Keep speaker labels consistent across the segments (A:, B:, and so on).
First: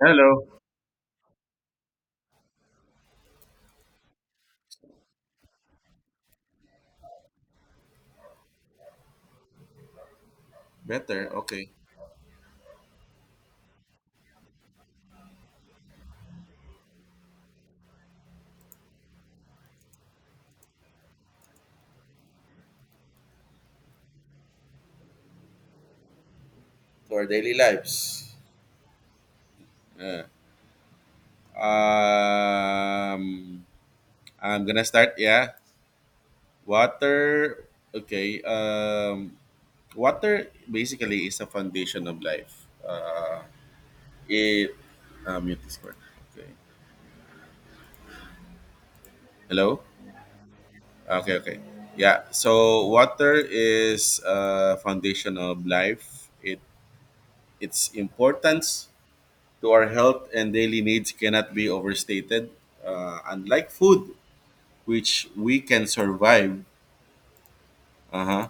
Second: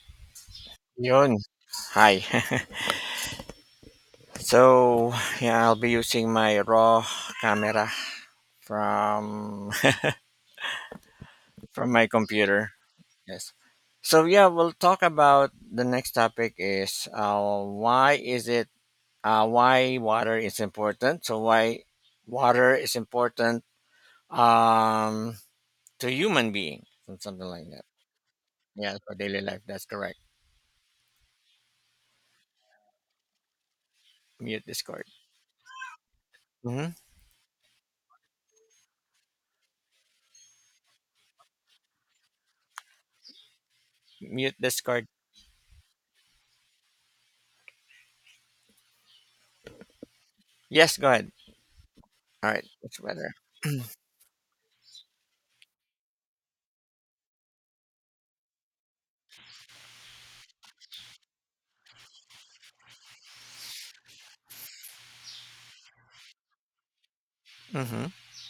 A: Hello.
B: Yun. Hi. so yeah, I'll be using my raw camera from
A: Better. Okay.
B: from my computer. Yes. So yeah, we'll talk about the next topic is why is it why water is important? So why water is important, um, to human being and
A: For
B: something
A: daily
B: like that.
A: lives.
B: Yeah, for daily life. That's correct.
A: Uh, um,
B: Mute
A: I'm gonna
B: Discord.
A: start. Yeah.
B: Mm-hmm.
A: Water. Okay. Water basically is a foundation of life.
B: Mute
A: It.
B: Discord.
A: Mute this part. Okay. Hello.
B: Yes, go ahead.
A: Okay. Okay. Yeah.
B: All right,
A: So
B: it's better.
A: water is a foundation of life. It its importance to our health and daily needs cannot be overstated. Unlike food which we can survive,
B: Mm-hmm.
A: uh-huh,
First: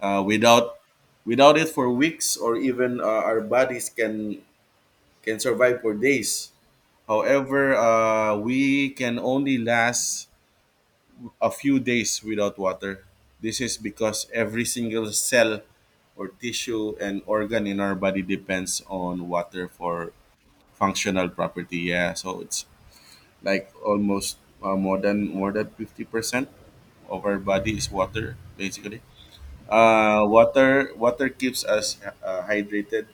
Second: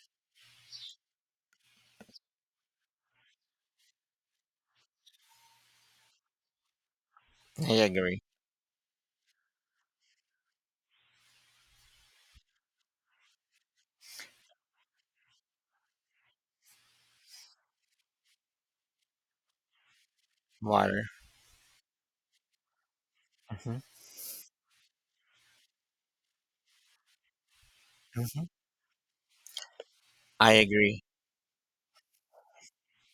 A: without it for weeks, or even our bodies can survive for days.
B: I
A: However,
B: agree.
A: we can only last a few days without water. This is because every single cell or tissue and organ in our body depends on water for
B: Water.
A: functional property. Yeah, so it's like
B: Mhm,
A: almost more than 50% of our body is water
B: mhm.
A: basically.
B: I agree.
A: Water keeps us hydrated,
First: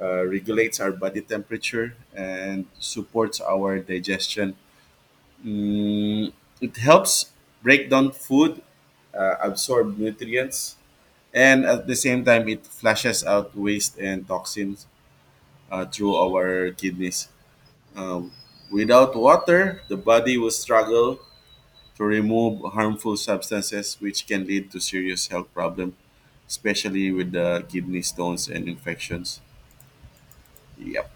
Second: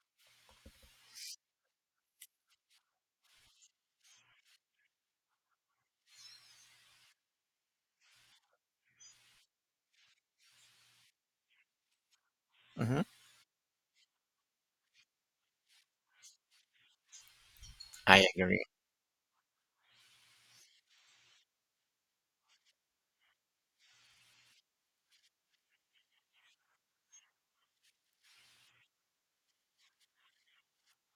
A: regulates our body temperature, and supports our digestion. Mm, it helps break down food, absorb nutrients, and at the same time, it
B: Mhm.
A: flushes out waste and toxins through our kidneys.
B: I
A: Um,
B: agree.
A: Without water, the body will struggle to remove harmful substances, which can lead to serious health problems, especially with the kidney stones and infections. Yep.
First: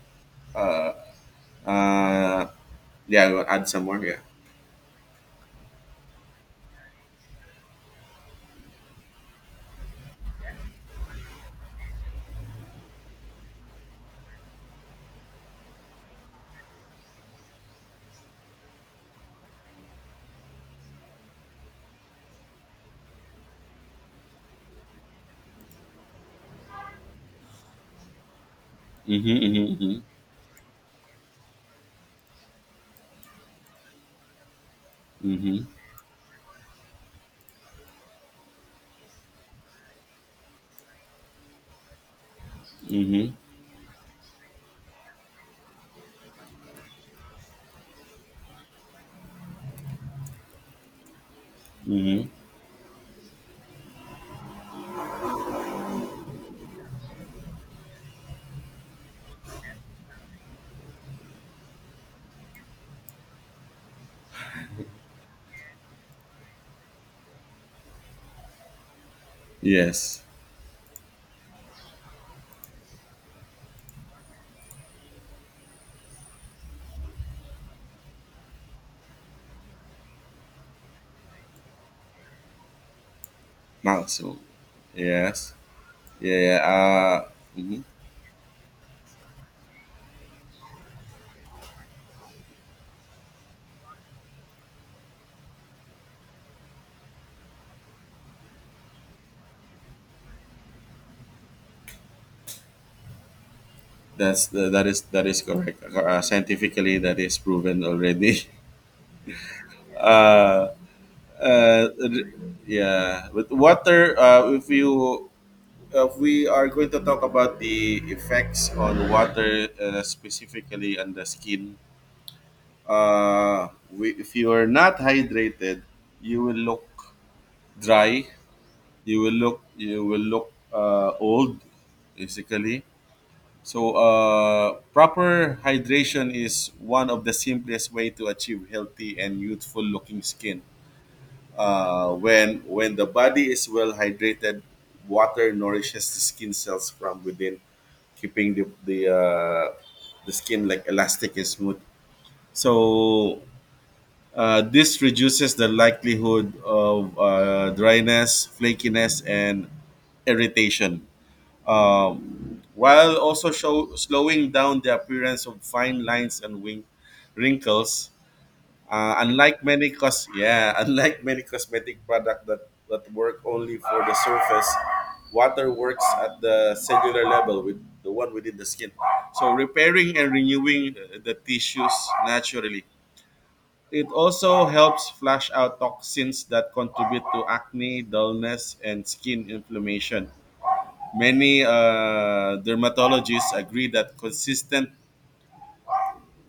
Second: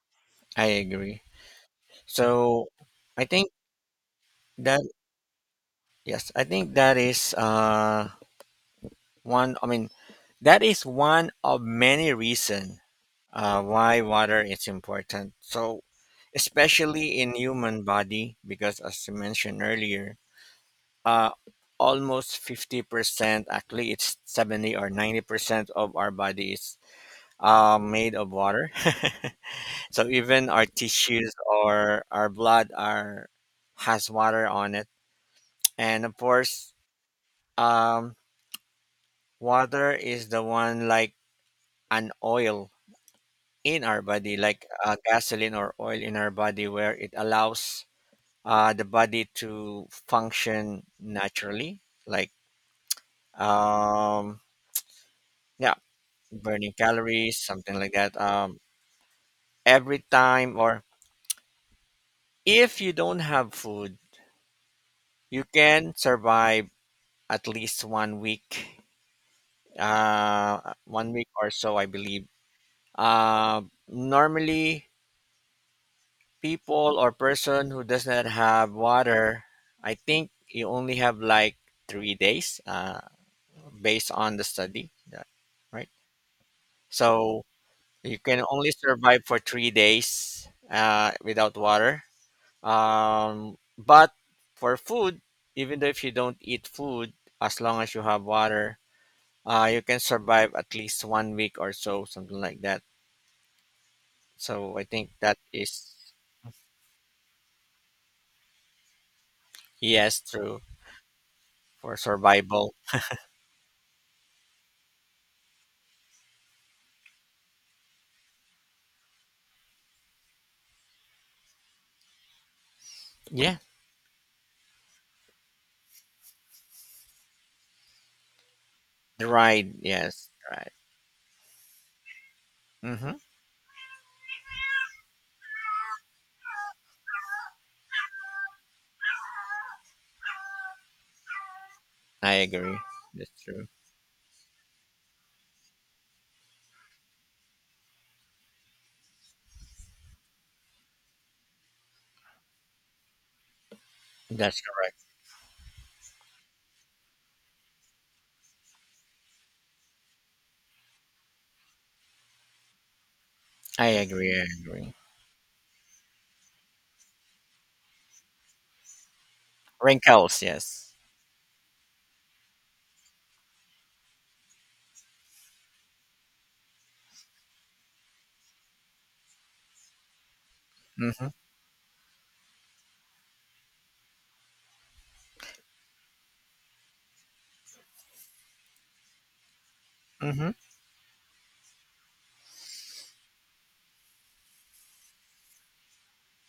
B: I
A: Uh,
B: agree.
A: uh,
B: So
A: yeah,
B: I
A: I'll
B: think
A: add some more. Yeah.
B: that yes, I think that is one I mean that is one of many reason why water is important. So especially in human body because as you mentioned earlier, uh almost 50%, actually it's 70 or 90% of our body is made of water.
A: Mm-hmm, mm-hmm,
B: So even our tissues or our blood are has water on it.
A: mm-hmm,
B: And of course, um, water is the one like an oil
A: mm-hmm,
B: in our body, like gasoline or oil in our body, where it allows the body to function naturally,
A: mm-hmm.
B: like um, yeah, burning calories, something like that. Every time, or if you don't have food, you can survive at least
A: Yes.
B: 1 week or so, I believe. Uh, normally, people or person who does not have water, I think you only have like 3 days, based on
A: Maximum.
B: the study, yeah,
A: Yes.
B: right?
A: Yeah, yeah. Uh,
B: So
A: mhm.
B: you can only survive for 3 days without water. But for food, even though if you don't eat food, as long as you have water, you can survive at least 1 week or so, something like that.
A: That's the.
B: So I
A: that is
B: think
A: that
B: that
A: is correct.
B: is
A: Scientifically, that is proven already.
B: yes true
A: uh, uh,
B: for
A: r-
B: survival.
A: yeah. With water, if you we are going to talk about the effects on water, specifically on the skin.
B: Yeah,
A: If you are not hydrated, you will look dry. You
B: the
A: will look
B: ride.
A: you will
B: Yes,
A: look
B: right.
A: uh, old, basically.
B: Mm-hmm.
A: So, proper hydration is one of the simplest way to achieve healthy and youthful looking skin. Uh,
B: I
A: when
B: agree.
A: when the
B: That's
A: body
B: true.
A: is well hydrated, water nourishes the skin cells from within, keeping the skin like elastic and smooth. So
B: That's correct.
A: this reduces the likelihood of dryness, flakiness, and irritation, while also
B: I agree. I
A: slowing down
B: agree.
A: the appearance of fine lines and wrinkles. Unlike many cos
B: Wrinkles.
A: yeah,
B: Yes.
A: Unlike many cosmetic product that work only for the surface, water works at the cellular level with the one within the skin. So repairing and renewing the,
B: Mm-hmm.
A: the tissues naturally. It also helps flush out toxins that contribute to acne, dullness, and skin inflammation.
B: Mm-hmm.
A: Many dermatologists agree that consistent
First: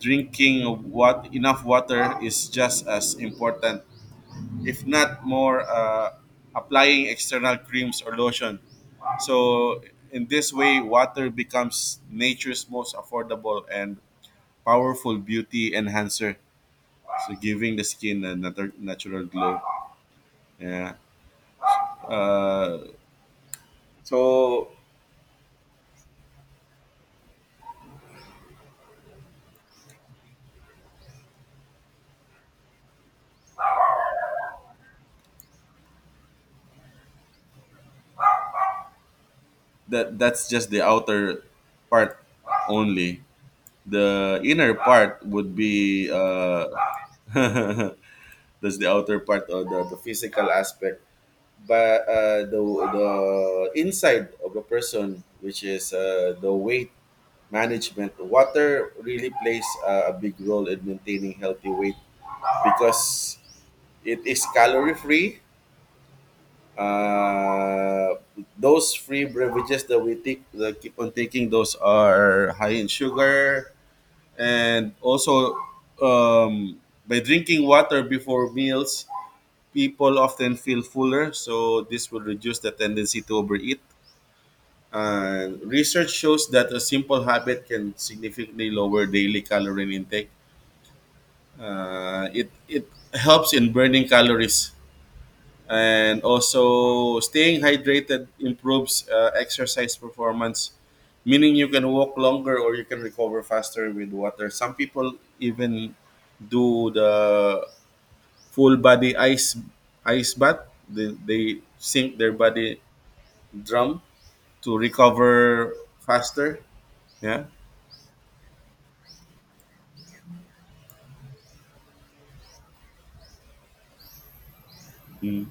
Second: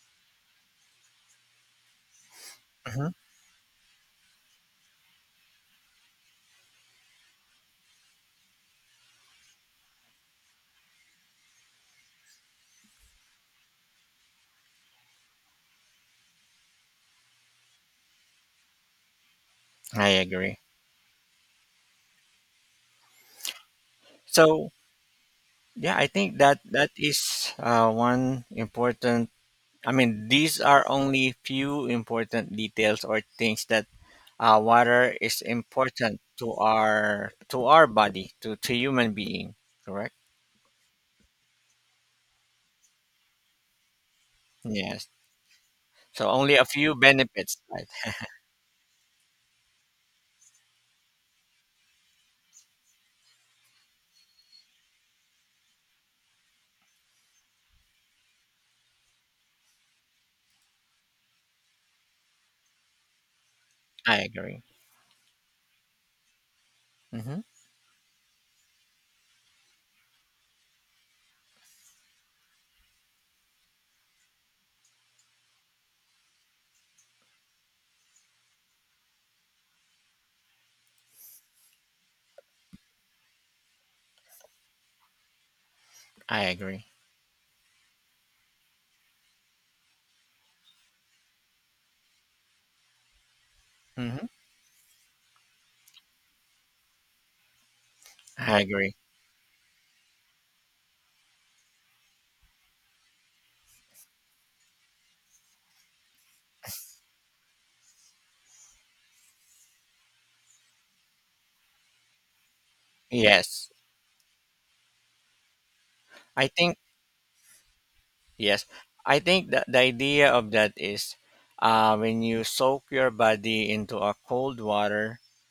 A: drinking of enough water is just
B: Mm-hmm.
A: as important, if not more, applying external creams or lotion. So in this way, water becomes nature's most affordable and powerful beauty enhancer, so giving the skin a natural glow.
B: I agree.
A: Yeah. Uh, so
B: So yeah, I think that that is one important. I mean, these are only few important details or things that water is important to our body to human being. Correct.
A: that's just the outer part only. The inner
B: Yes.
A: part would be
B: So only a few benefits, right?
A: that's the outer part or the physical aspect, but the inside of a person, which is the weight management. Water really plays a big role in maintaining healthy weight because
B: I
A: it is
B: agree.
A: calorie free.
B: Hmm.
A: Uh, those free beverages that we take, that keep on taking, those are high in sugar, and also, um, by drinking water before meals, people often feel fuller. So this will reduce the tendency to overeat. And research
B: I
A: shows that a
B: agree.
A: simple habit can significantly lower daily calorie intake. It helps in burning
B: Hmm.
A: calories, and also staying hydrated
B: I agree.
A: improves exercise performance, meaning you can walk longer or you can recover faster with water. Some people even do the full body ice bath. They sink their body
B: Yes.
A: drum to recover
B: I
A: faster.
B: think
A: Yeah.
B: yes. I think that the idea of that is, when you soak your body into a cold water,
A: Mm.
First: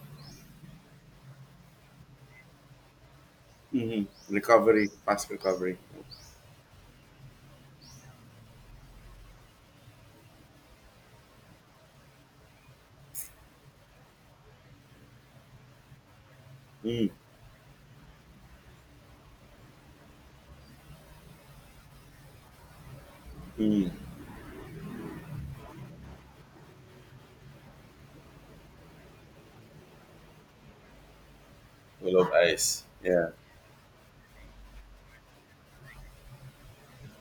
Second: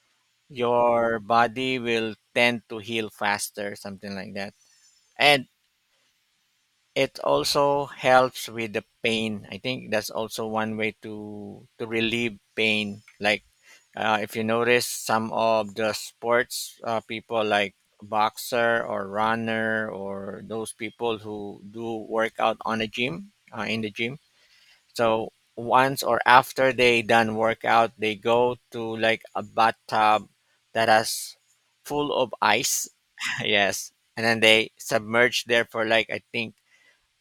B: your body will tend to heal faster,
A: Hmm.
B: something like that.
A: Recovery, fast
B: And
A: recovery.
B: it also helps with the pain. I think that's also one way to relieve pain. Like if you notice some of the sports
A: Mm-hmm.
B: people like boxer or runner or those people who do workout on a gym in the
A: We
B: gym. So once or after they done workout, they go to like a bathtub that has full
A: love
B: of
A: ice.
B: ice.
A: Yeah.
B: Yes, and then they submerge there for like I think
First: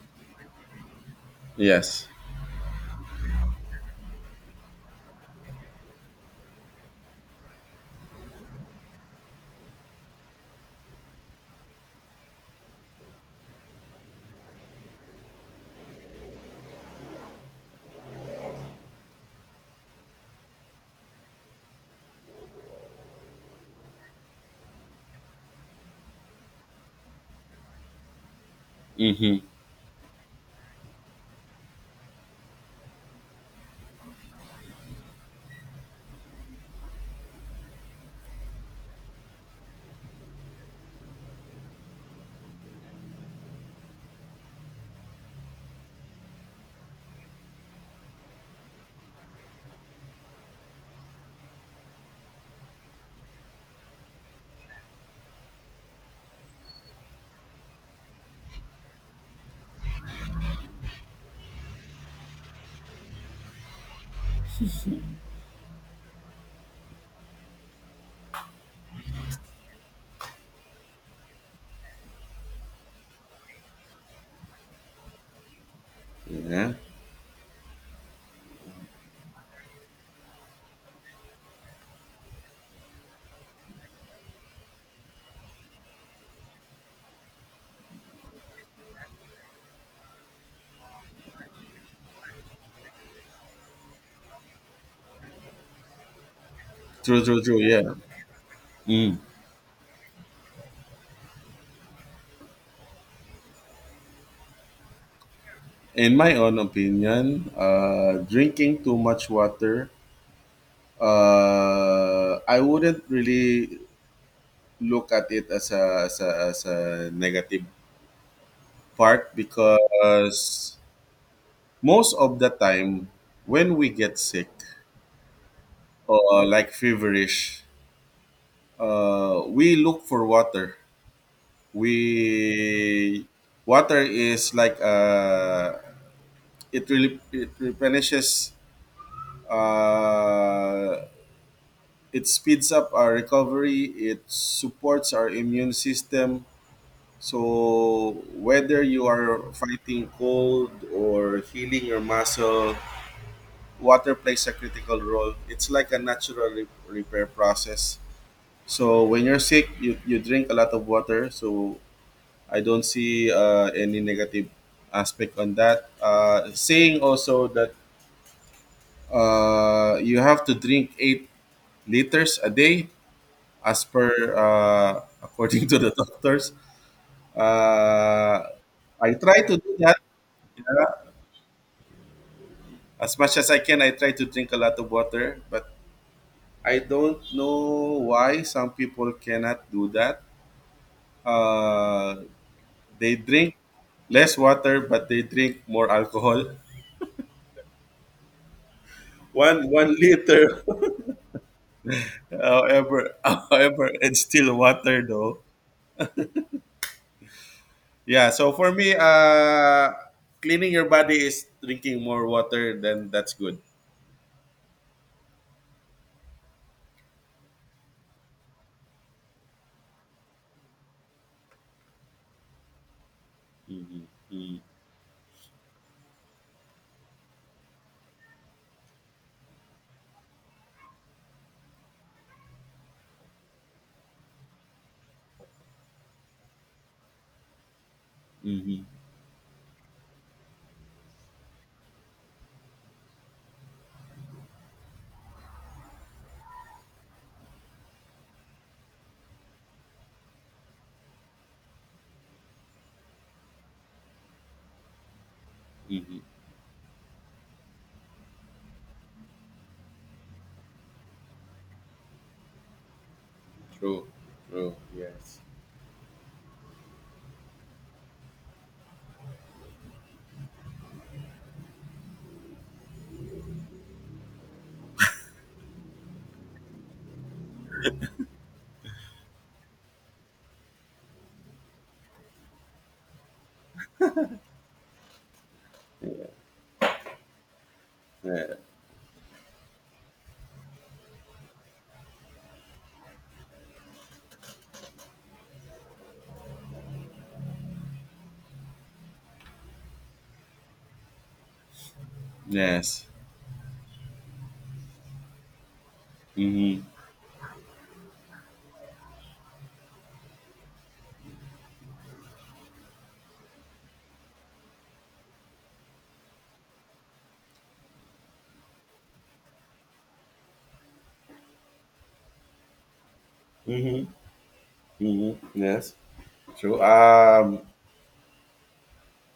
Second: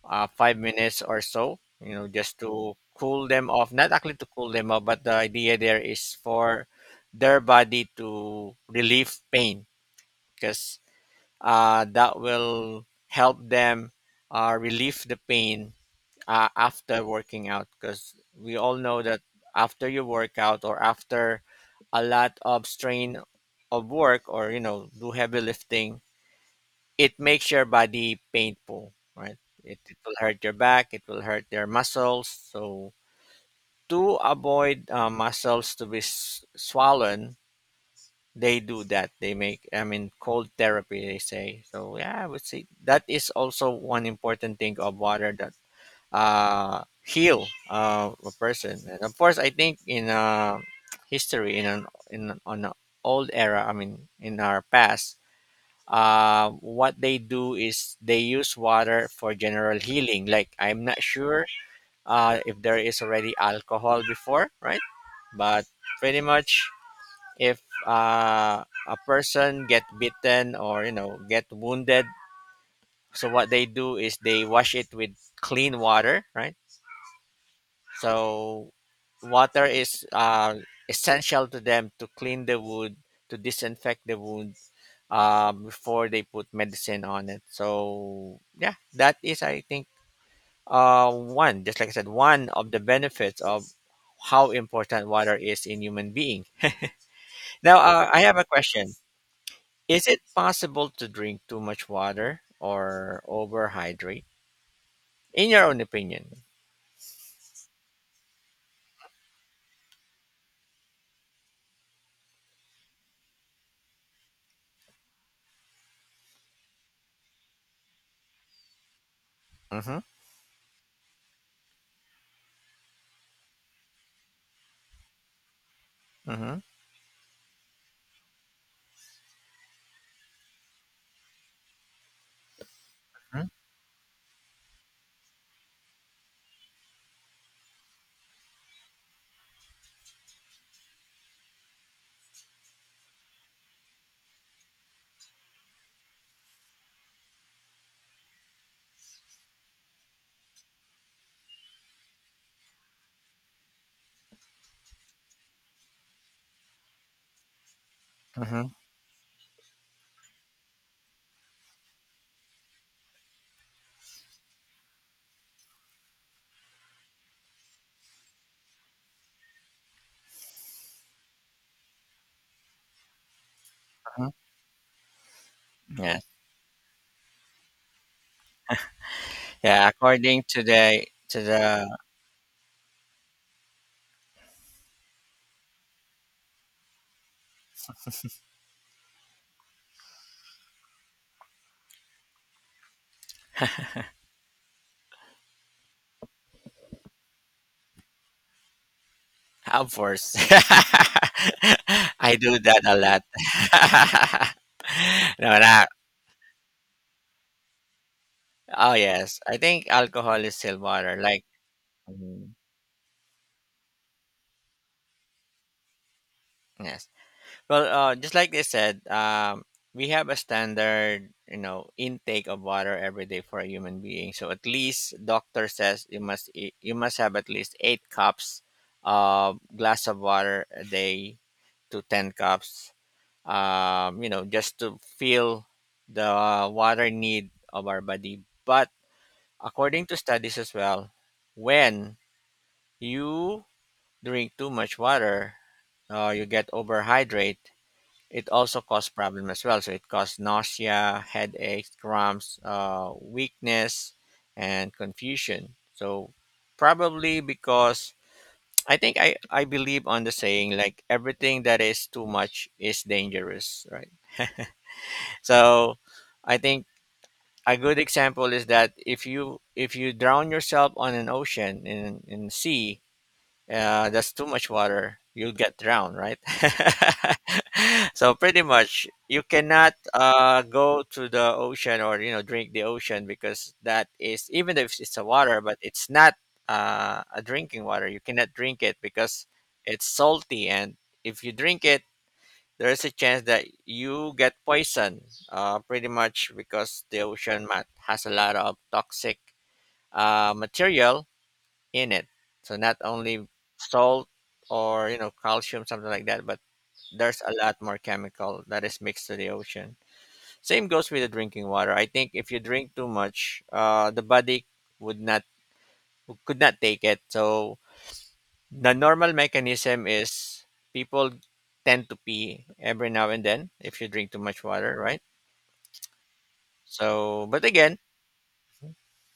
B: 5 minutes or so, you
A: Yes.
B: know, just to cool them off. Not actually to cool them off, but the idea there is for their body to relieve pain because that will help them relieve the pain after working out. Because we all know that after you work out or after a lot of strain of work or, you know, do heavy lifting, it makes your body painful, right?
A: Mm-hmm.
B: It will hurt your back, it will hurt your muscles. So, to avoid muscles to be swollen, they do that. They make, I mean, cold therapy, they say. So, yeah, I would say that is also one important thing of water that heal a person. And of course, I think in history, on an old era, I mean, in our past, what they do is they use water for general healing. Like I'm not sure if there is already alcohol before, right? But pretty much, if a person get bitten or you know get wounded, so what they do is they wash it with clean water, right?
A: Yeah.
B: So water is essential to them to clean the wood, to disinfect the wood before they put medicine on it. So yeah, that is I think one, just like I said, one of the benefits of how important water is in human being.
A: True, true, true.
B: Now
A: Yeah.
B: I have a question:
A: Mm.
B: is it possible to drink too much water or overhydrate? In your own
A: In my
B: opinion?
A: own opinion, drinking too much water, I wouldn't really look at it as a negative part
B: Mm-hmm.
A: because most of the time when we get sick or
B: Mm-hmm.
A: like feverish, we look for water. We
B: Mm-hmm.
A: Water is like, it really, it replenishes, uh it speeds up our recovery, it supports our immune system. So whether you are fighting cold or healing your muscle, water plays a critical role. It's like a natural repair process.
B: Mm-hmm.
A: So when you're sick, you drink a lot of water, so I don't see any negative aspect on that. Saying also that you have to drink 8 liters a day, as per
B: Mm-hmm.
A: according to the
B: Yeah.
A: doctors. Uh, I try to do
B: Yeah,
A: that.
B: according to the
A: Yeah.
B: to the
A: As much as I can, I try to drink a lot of water, but I don't know why some people cannot do that. Uh, they drink less water, but they drink more alcohol. One
B: Hub
A: one
B: Force.
A: liter.
B: I do that a
A: However,
B: lot.
A: however, it's still water though.
B: No, not.
A: Yeah. So for
B: Oh
A: me,
B: yes, I think alcohol is
A: cleaning
B: still
A: your
B: water.
A: body
B: Like
A: is drinking more
B: mm,
A: water. Then that's good.
B: yes, well, just like they said, we have a standard, you know, intake of water every day for a human
A: Mm-hmm.
B: being. So
A: Mm-hmm.
B: at least doctor says you must you must have at least 8 cups of glass of water a day to 10 cups, you know, just to feel the water need of our body.
A: Mm-hmm.
B: But according to studies as well, when you drink too much water, you get overhydrate. It also cause problem as well. So it cause nausea, headaches, cramps, weakness, and confusion.
A: Mm-hmm.
B: So probably because I believe on the saying like everything that is too much is dangerous,
A: True.
B: right?
A: True. Yes.
B: So I think a good example is that if you drown yourself on an ocean in sea, that's too much water. You'll get drowned, right? So pretty much you cannot go to the ocean or you know drink the ocean because that is, even if it's a water, but it's not a drinking water. You cannot
A: Yeah.
B: drink it because it's salty, and if you drink it, there is a chance that you get poisoned, pretty much because the ocean mat has a lot of toxic material in it, so not
A: Yes.
B: only salt or you know calcium something like that, but
A: Mm-hmm.
B: there's a lot more chemical that is mixed to the ocean. Same goes with the drinking water. I think if you drink too much, the body would not could not take it, so the normal mechanism is people tend to pee every now and then if you
A: Mm-hmm.
B: drink too much water, right?
A: Mm-hmm. Yes. True.
B: So, but again,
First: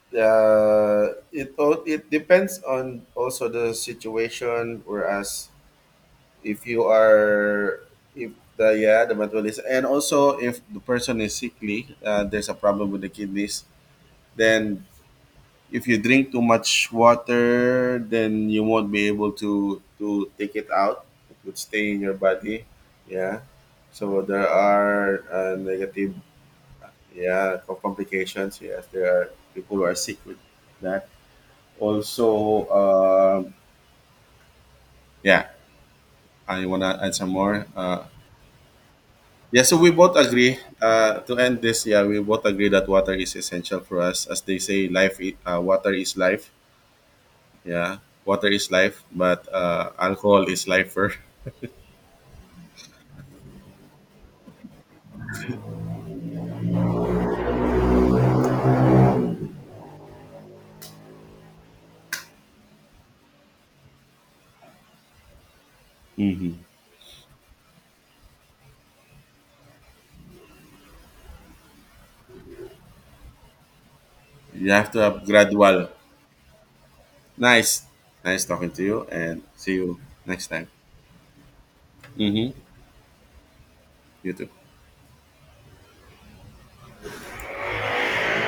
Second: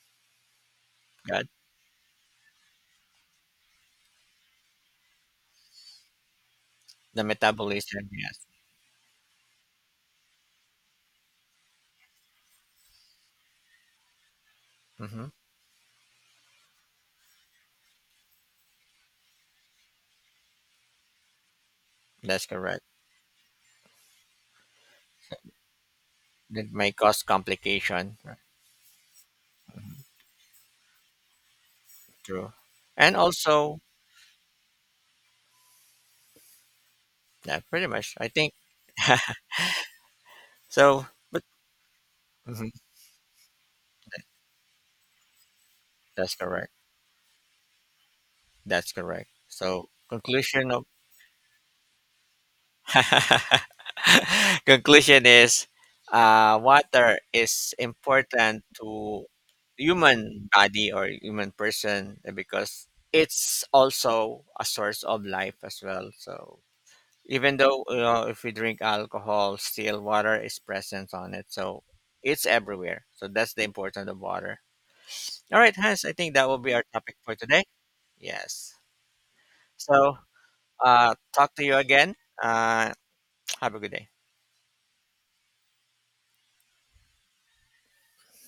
B: God,
A: It all. It depends on also the situation. Whereas if you
B: the
A: are
B: metabolism,
A: if
B: yes,
A: the yeah, the metabolism, and also if the person is sickly, there's a problem with the kidneys. Then
B: hmm,
A: if you drink too much water, then you won't be able to take it out, it would stay in your
B: that's
A: body.
B: correct.
A: Yeah, so there are negative,
B: It may cause
A: yeah,
B: complication. Right.
A: complications, yes. There are people who are sick with that also.
B: True, and also,
A: Yeah, I want to add some
B: yeah,
A: more.
B: pretty much. I think
A: Yeah, so we both agree.
B: so.
A: To
B: But
A: end this, yeah, we both
B: mhm,
A: agree that water is essential for us. As they say, life, water is
B: that's
A: life.
B: correct.
A: Yeah, water is
B: That's
A: life,
B: correct.
A: but
B: So,
A: alcohol is
B: conclusion of
A: lifer.
B: conclusion is, water is important to human body or human person because it's also a source of life as well.
A: Hmm.
B: So even though you, if we drink alcohol, still water is present on it, so it's everywhere. So that's the importance of water.
A: You have to have
B: All right,
A: gradual.
B: Hans, I think that will be our topic for today.
A: Nice, nice talking
B: Yes,
A: to you, and see you
B: so
A: next time.
B: talk to you again.
A: Hmm.
B: uh have a good day.
A: You too.